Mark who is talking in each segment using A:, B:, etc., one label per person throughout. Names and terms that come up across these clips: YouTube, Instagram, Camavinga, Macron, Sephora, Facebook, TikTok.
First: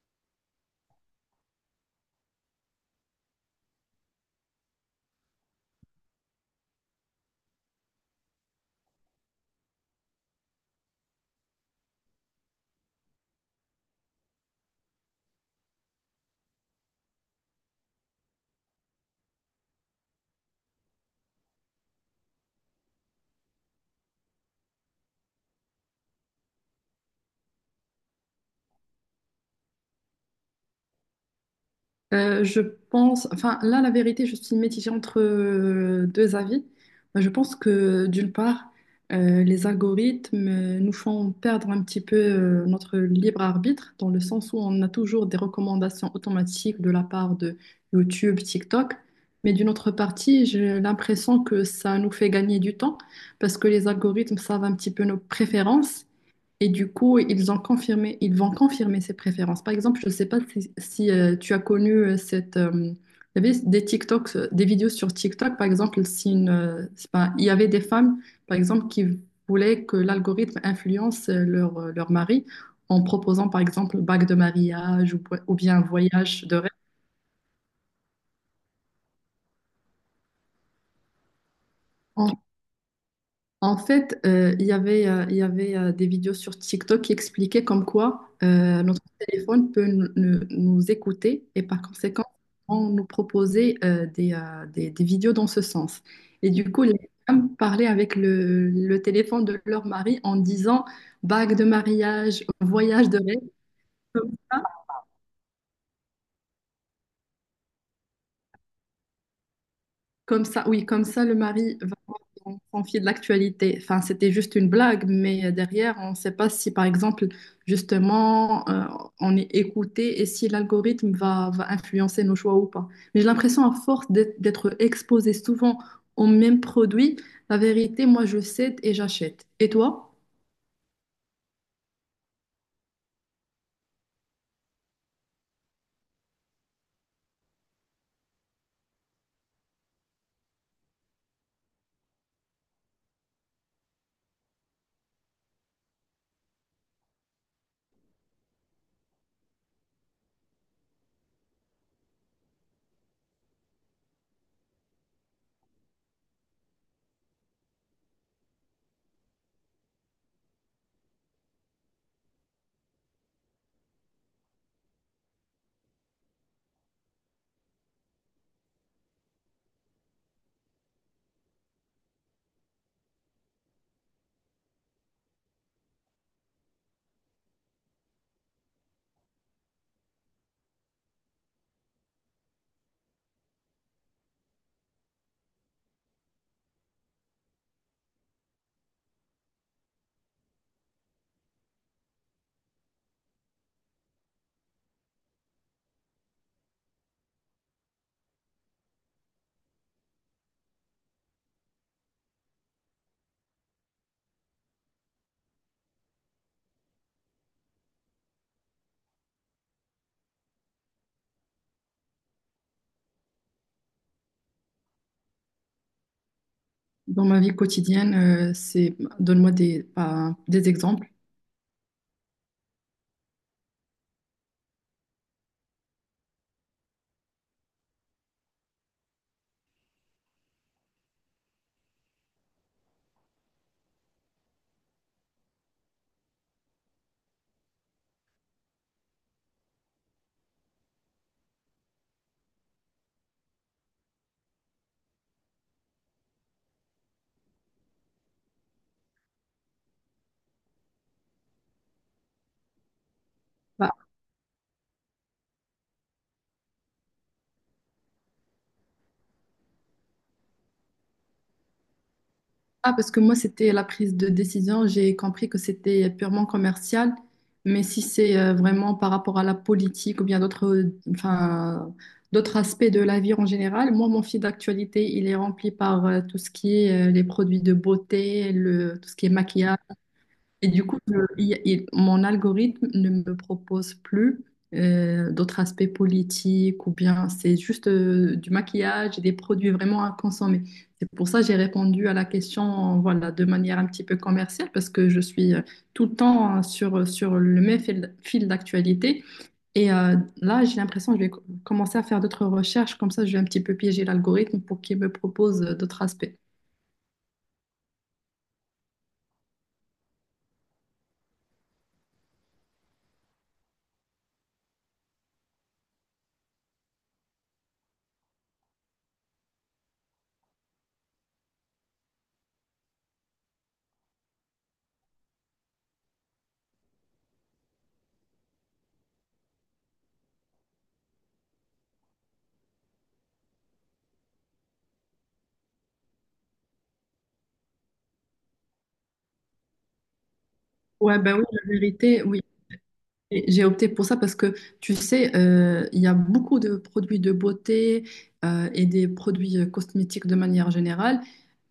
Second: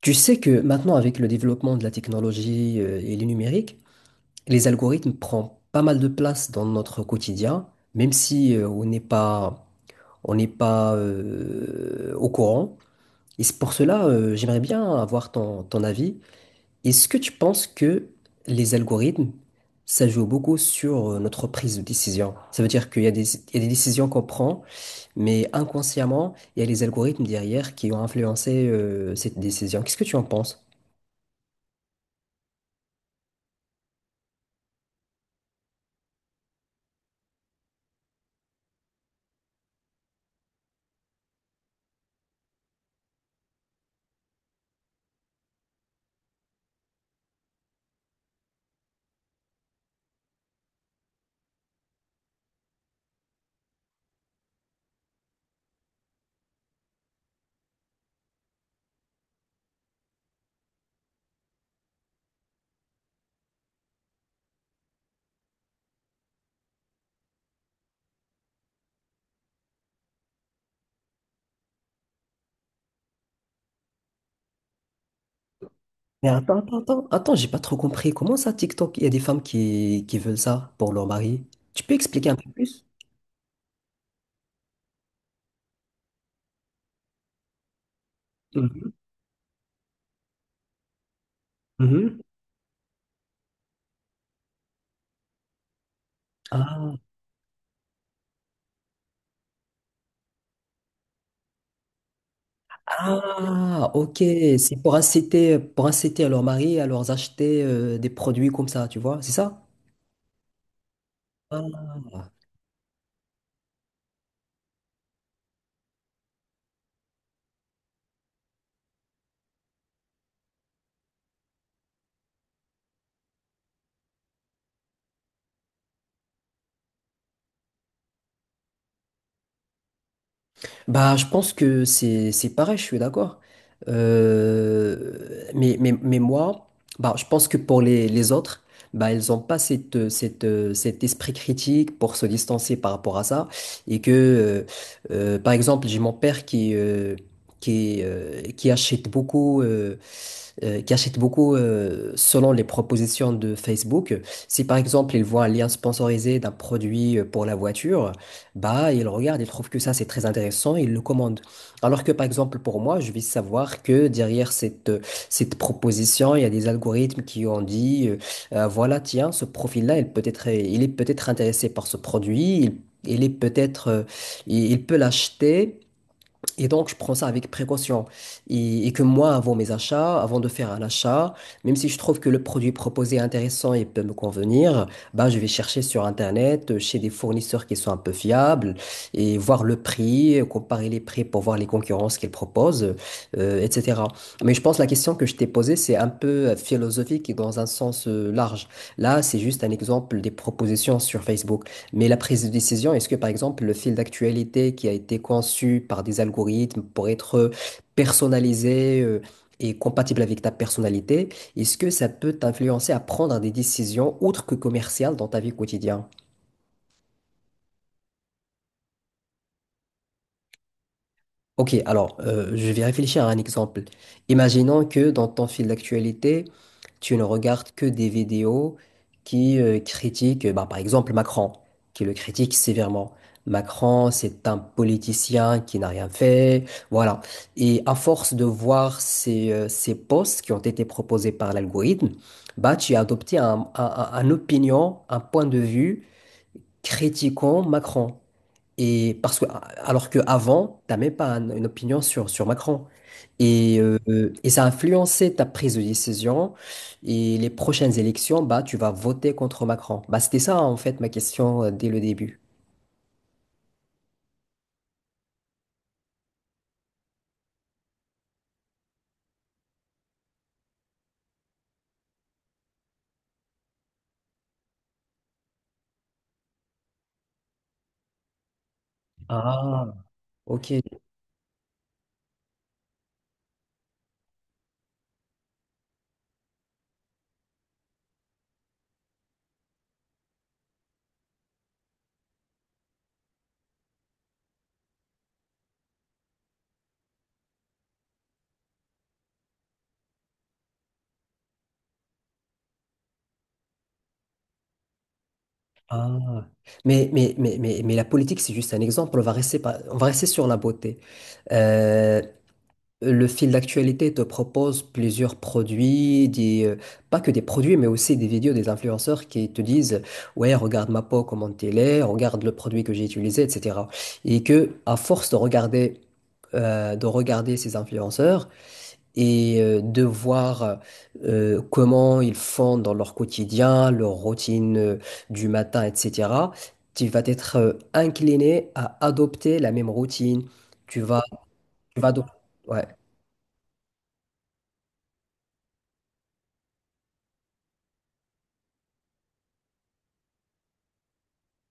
A: Tu sais que maintenant, avec le développement de la technologie et le numérique, les algorithmes prennent pas mal de place dans notre quotidien, même si on n'est pas, on n'est pas au courant. Et c'est pour cela, j'aimerais bien avoir ton avis. Est-ce que tu penses que les algorithmes, ça joue beaucoup sur notre prise de décision? Ça veut dire qu'il y a il y a des décisions qu'on prend, mais inconsciemment, il y a les algorithmes derrière qui ont influencé cette décision. Qu'est-ce que tu en penses?
B: Je pense, enfin là, la vérité, je suis mitigée entre deux avis. Moi, je pense que d'une part, les algorithmes nous font perdre un petit peu notre libre arbitre, dans le sens où on a toujours des recommandations automatiques de la part de YouTube, TikTok. Mais d'une autre partie, j'ai l'impression que ça nous fait gagner du temps, parce que les algorithmes savent un petit peu nos préférences. Et du coup, ils ont confirmé, ils vont confirmer ces préférences. Par exemple, je ne sais pas si tu as connu il y avait des TikToks, des vidéos sur TikTok, par exemple, si une, c'est pas- il y avait des femmes, par exemple, qui voulaient que l'algorithme influence leur, leur mari en proposant, par exemple, bague de mariage ou bien un
A: Mais
B: voyage de
A: attends,
B: rêve.
A: attends, attends, attends, j'ai pas trop compris. Comment ça, TikTok, il y a des femmes qui veulent ça pour leur mari? Tu peux expliquer un peu plus?
B: En fait, il y avait des vidéos sur TikTok qui expliquaient comme quoi
A: Mhm,
B: notre téléphone peut nous écouter et par
A: mhm.
B: conséquent, on nous proposait des vidéos dans ce sens. Et du coup,
A: Ah,
B: les femmes parlaient avec le téléphone de leur mari en disant bague de mariage, voyage de rêve.
A: ah, ok. C'est pour inciter à leur mari à leur acheter des produits comme ça, tu vois, c'est ça?
B: Comme ça, oui, comme ça, le mari va
A: Ah.
B: s'enfier de l'actualité. Enfin, c'était juste une blague, mais derrière, on ne sait pas si, par exemple, justement, on est écouté et si l'algorithme va influencer nos choix ou pas. Mais j'ai l'impression, à force d'être exposé souvent aux mêmes produits, la vérité, moi, je cède et j'achète. Et toi,
A: Bah, je pense que c'est pareil, je suis d'accord. Mais moi, bah, je pense que pour les autres, bah, ils n'ont pas cette, cet esprit critique pour se distancer par rapport à ça. Et que, par exemple, j'ai mon père qui achète beaucoup. Qui achètent beaucoup selon les propositions de Facebook. Si par exemple ils voient un lien sponsorisé d'un produit pour la voiture, bah ils regardent, ils trouvent que ça c'est très intéressant, ils le commandent. Alors que par exemple pour moi, je vais savoir que derrière cette proposition, il y a des algorithmes qui ont dit voilà tiens ce profil-là, il peut être, il est peut-être intéressé par ce produit, il est peut-être, il peut l'acheter. Et donc, je prends ça avec précaution. Et que moi, avant mes achats, avant de faire un achat, même si je trouve que le produit proposé est intéressant et peut me convenir, bah, je vais chercher sur Internet, chez des fournisseurs qui sont un peu fiables, et voir le prix, comparer les prix pour voir les concurrences qu'ils proposent, etc. Mais je pense que la question que je t'ai posée, c'est un peu philosophique et dans un sens large. Là, c'est juste un exemple des propositions sur Facebook. Mais la prise de décision, est-ce que par exemple le fil d'actualité qui a été conçu par des algorithmes pour être personnalisé et compatible avec ta personnalité, est-ce que ça peut t'influencer à prendre des décisions autres que commerciales dans ta vie quotidienne?
B: dans ma vie quotidienne, donne-moi des, bah, des exemples.
A: Ok, alors, je vais réfléchir à un exemple. Imaginons que dans ton fil d'actualité, tu ne regardes que des vidéos qui critiquent, bah, par exemple, Macron, qui le critique sévèrement. Macron, c'est un politicien qui n'a rien fait, voilà. Et à force de voir ces posts qui ont été proposés par l'algorithme, bah, tu as adopté un opinion, un point de vue critiquant Macron. Et parce que, alors qu'avant, tu n'as même pas une opinion sur Macron. Et, euh, et ça a influencé ta prise de décision. Et les prochaines élections, bah, tu vas voter contre Macron. Bah, c'était ça, en fait, ma question dès le début.
B: Ah, parce que moi, c'était la prise de décision. J'ai compris que c'était purement commercial. Mais si c'est vraiment par rapport à la politique ou bien d'autres, enfin, d'autres aspects de la vie en général, moi, mon fil d'actualité, il est rempli par tout ce qui est les produits de beauté, le, tout ce qui est maquillage.
A: Ah, ok.
B: Et du coup, mon algorithme ne me propose plus d'autres aspects politiques ou bien c'est juste du maquillage et des produits vraiment à consommer. C'est pour ça que j'ai répondu à la question voilà, de manière un petit peu commerciale parce que je suis tout le temps hein, sur, sur le même fil d'actualité. Et là, j'ai l'impression que je vais commencer à faire d'autres recherches. Comme ça, je vais un petit peu piéger l'algorithme pour qu'il me propose d'autres aspects.
A: Ah. Mais la politique, c'est juste un exemple. On va rester sur la beauté. Euh, Le fil d'actualité te propose plusieurs produits, pas que des produits, mais aussi des vidéos des influenceurs qui te disent, ouais, regarde ma peau, comment elle est, regarde le produit que j'ai utilisé, etc. Et que, à force de regarder ces influenceurs et de voir comment ils font dans leur quotidien, leur routine du matin, etc., tu vas être incliné à adopter la même routine. Tu
B: Ouais,
A: vas,
B: ben oui, la
A: tu vas
B: vérité,
A: adop-
B: oui.
A: ouais.
B: Et j'ai opté pour ça parce que, tu sais, il y a beaucoup de produits de beauté et des produits cosmétiques de manière générale.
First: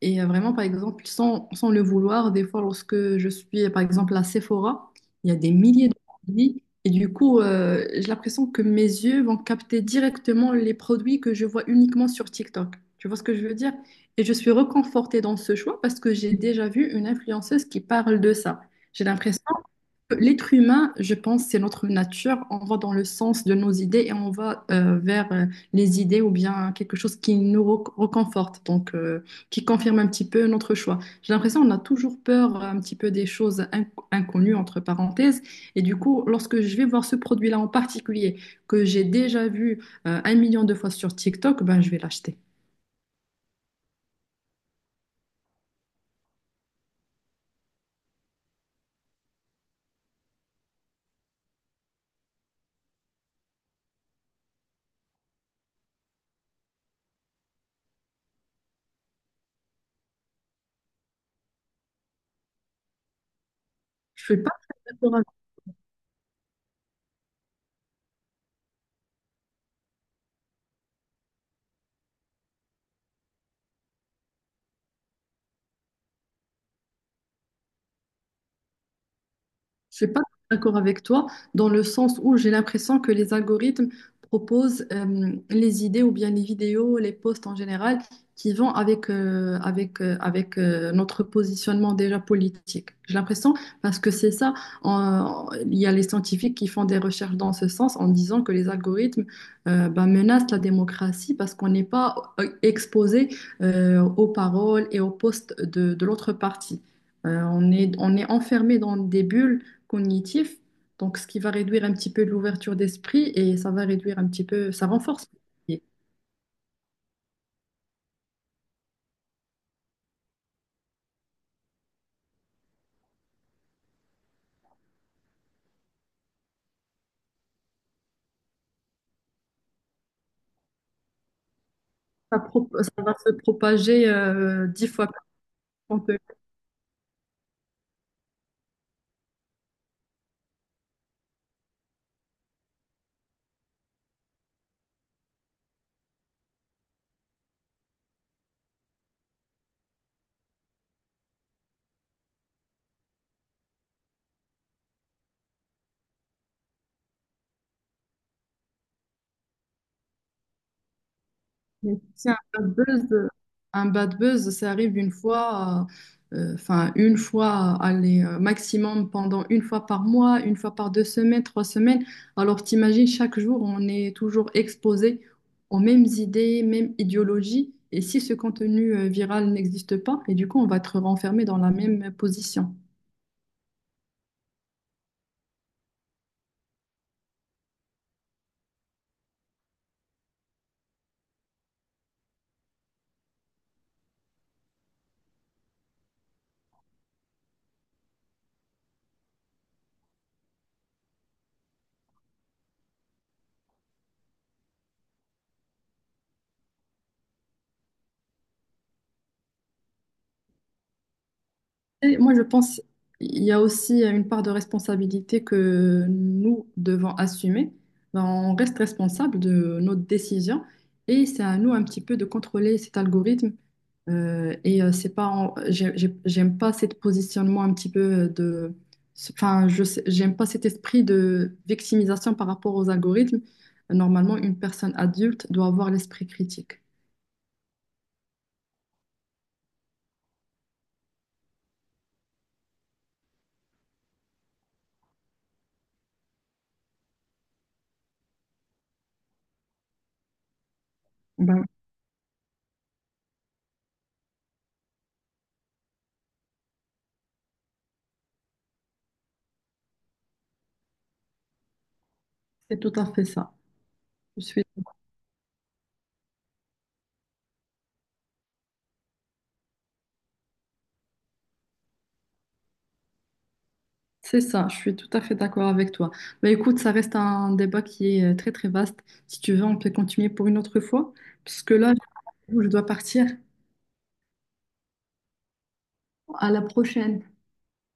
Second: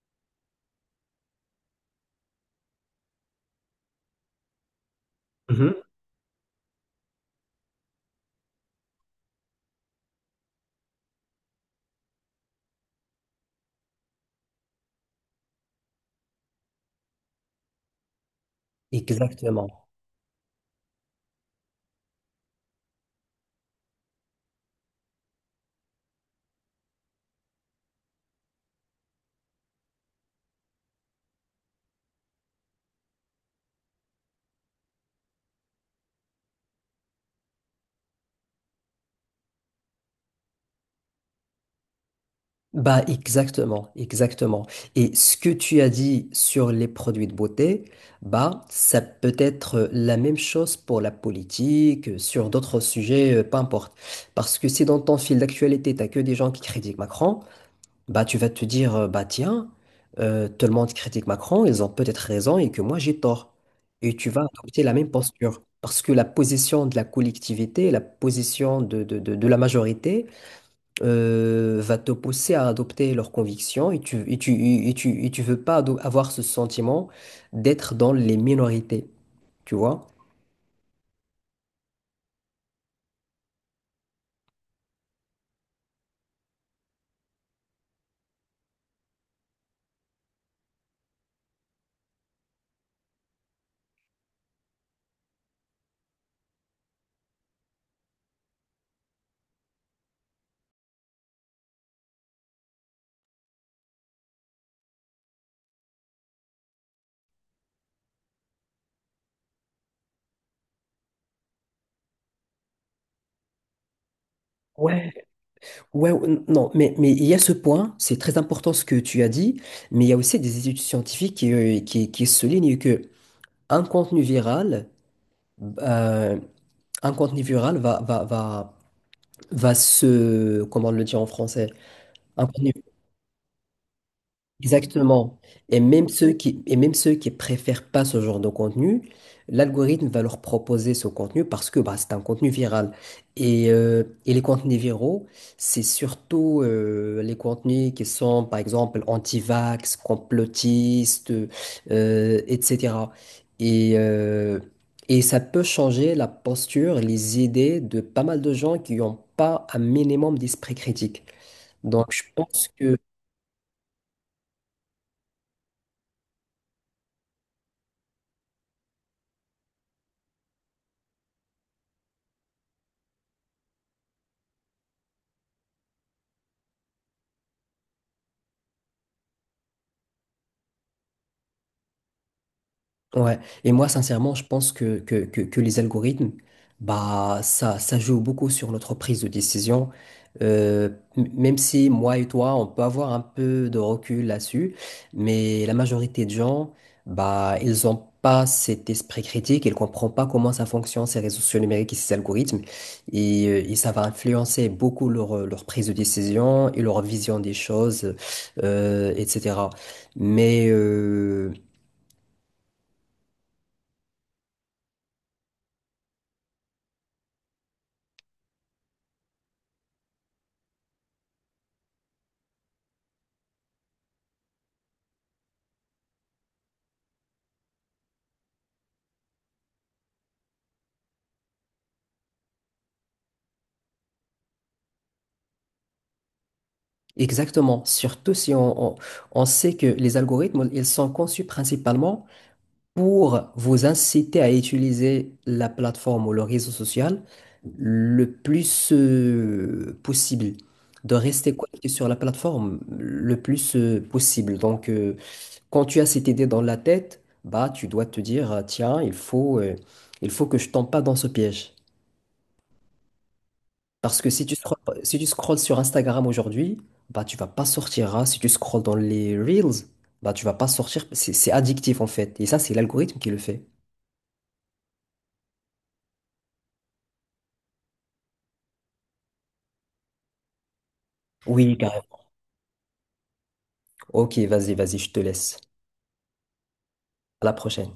B: Et vraiment, par exemple, sans le vouloir, des fois, lorsque je suis, par exemple, à Sephora, il y a des milliers de produits. Et du coup, j'ai l'impression que mes yeux vont capter directement les produits que je vois uniquement sur TikTok. Tu vois ce que je veux dire? Et je suis reconfortée dans ce choix parce que j'ai déjà vu une influenceuse qui parle de ça. J'ai l'impression
A: Exactement.
B: l'être humain, je pense, c'est notre nature. On va dans le sens de nos idées et on va vers les idées ou bien quelque chose qui nous reconforte, donc qui confirme un petit peu notre choix. J'ai l'impression qu'on a toujours peur un petit peu des choses inconnues, entre parenthèses. Et du coup, lorsque je vais voir ce produit-là en particulier, que j'ai déjà vu 1 million de fois sur TikTok, ben, je vais l'acheter.
A: Bah, exactement, exactement. Et ce que tu as dit sur les produits de beauté, bah, ça peut être la même chose pour la politique, sur d'autres sujets, peu importe. Parce que si dans ton fil d'actualité, t'as que des gens qui critiquent Macron, bah, tu vas te dire, bah, tiens, tout le monde critique Macron, ils ont peut-être raison et que moi, j'ai tort. Et tu
B: Je ne
A: vas
B: suis pas très
A: adopter la même
B: d'accord.
A: posture. Parce que la position de la collectivité, la position de de la majorité, va te pousser à adopter leurs convictions et tu veux pas ado- avoir ce sentiment d'être dans les minorités, tu
B: Je
A: vois?
B: suis pas d'accord avec toi dans le sens où j'ai l'impression que les algorithmes proposent les idées ou bien les vidéos, les posts en général qui vont avec, avec notre positionnement déjà politique. J'ai l'impression parce que c'est ça, il y a les scientifiques qui font des recherches dans ce sens en disant que les algorithmes ben, menacent la démocratie parce qu'on n'est pas exposé aux paroles et aux posts de l'autre partie. On est enfermé dans des bulles cognitif, donc ce qui va réduire un petit peu l'ouverture d'esprit et ça va réduire un petit peu, ça
A: Ouais.
B: renforce.
A: Non, mais il y a ce point, c'est très important ce que tu as dit, mais il y a aussi des études scientifiques qui soulignent que un contenu viral, euh, un contenu viral va se, comment le dire en français?
B: Ça va se propager 10 fois
A: Exactement. Et même
B: plus.
A: et même ceux qui préfèrent pas ce genre de contenu, l'algorithme va leur proposer ce contenu parce que bah, c'est un contenu viral. Et les contenus viraux, c'est surtout les contenus qui sont, par exemple, anti-vax, complotistes, etc. Et, euh, et ça peut changer la posture, les idées de pas mal de gens qui n'ont pas un minimum d'esprit critique.
B: Mais
A: Donc, je
B: c'est
A: pense que
B: un bad buzz, ça arrive une fois, enfin une fois, allez, maximum pendant une fois par mois, une fois par 2 semaines, 3 semaines. Alors t'imagines, chaque jour, on est toujours exposé aux mêmes idées, mêmes idéologies. Et si ce contenu viral n'existe pas, et du coup, on va être renfermé dans la même position.
A: ouais, et moi sincèrement, je pense que les algorithmes, bah ça joue beaucoup sur notre prise de décision. Euh, Même si moi et toi, on peut avoir un peu de recul là-dessus, mais la majorité de gens, bah ils ont pas cet esprit critique, ils comprennent pas comment ça fonctionne ces réseaux sociaux numériques et ces algorithmes, et ça va influencer beaucoup leur prise de décision et leur vision des choses, etc. Mais
B: Et moi, je pense il y a aussi une part de responsabilité que nous devons assumer. Ben, on reste responsable de notre décision et c'est à nous un petit peu de contrôler cet algorithme. C'est pas, j'aime pas ce positionnement un petit peu de, enfin, j'aime pas cet esprit de victimisation par rapport aux algorithmes. Normalement, une personne adulte doit avoir l'esprit critique.
A: exactement, surtout si on sait que les algorithmes, ils sont conçus principalement pour vous inciter à utiliser la plateforme ou le réseau social le plus possible, de rester
B: Ben,
A: connecté sur la plateforme le plus possible. Donc, quand tu as cette idée dans la tête, bah, tu dois te dire, tiens, il faut que je tombe pas dans ce piège.
B: c'est tout à fait ça.
A: Parce que
B: Je
A: si tu
B: suis
A: scrolles, si tu scrolles sur Instagram aujourd'hui, bah tu vas pas sortir, hein. Si tu scrolles dans les Reels, bah tu vas pas sortir. C'est addictif en fait. Et ça, c'est l'algorithme qui le fait.
B: c'est ça, je suis tout à fait d'accord avec toi. Bah écoute, ça reste un débat qui est très très vaste. Si tu veux, on peut continuer pour une autre fois, puisque
A: Oui,
B: là,
A: carrément.
B: je dois partir.
A: Ok, vas-y, je te laisse.
B: À la prochaine.
A: À la prochaine.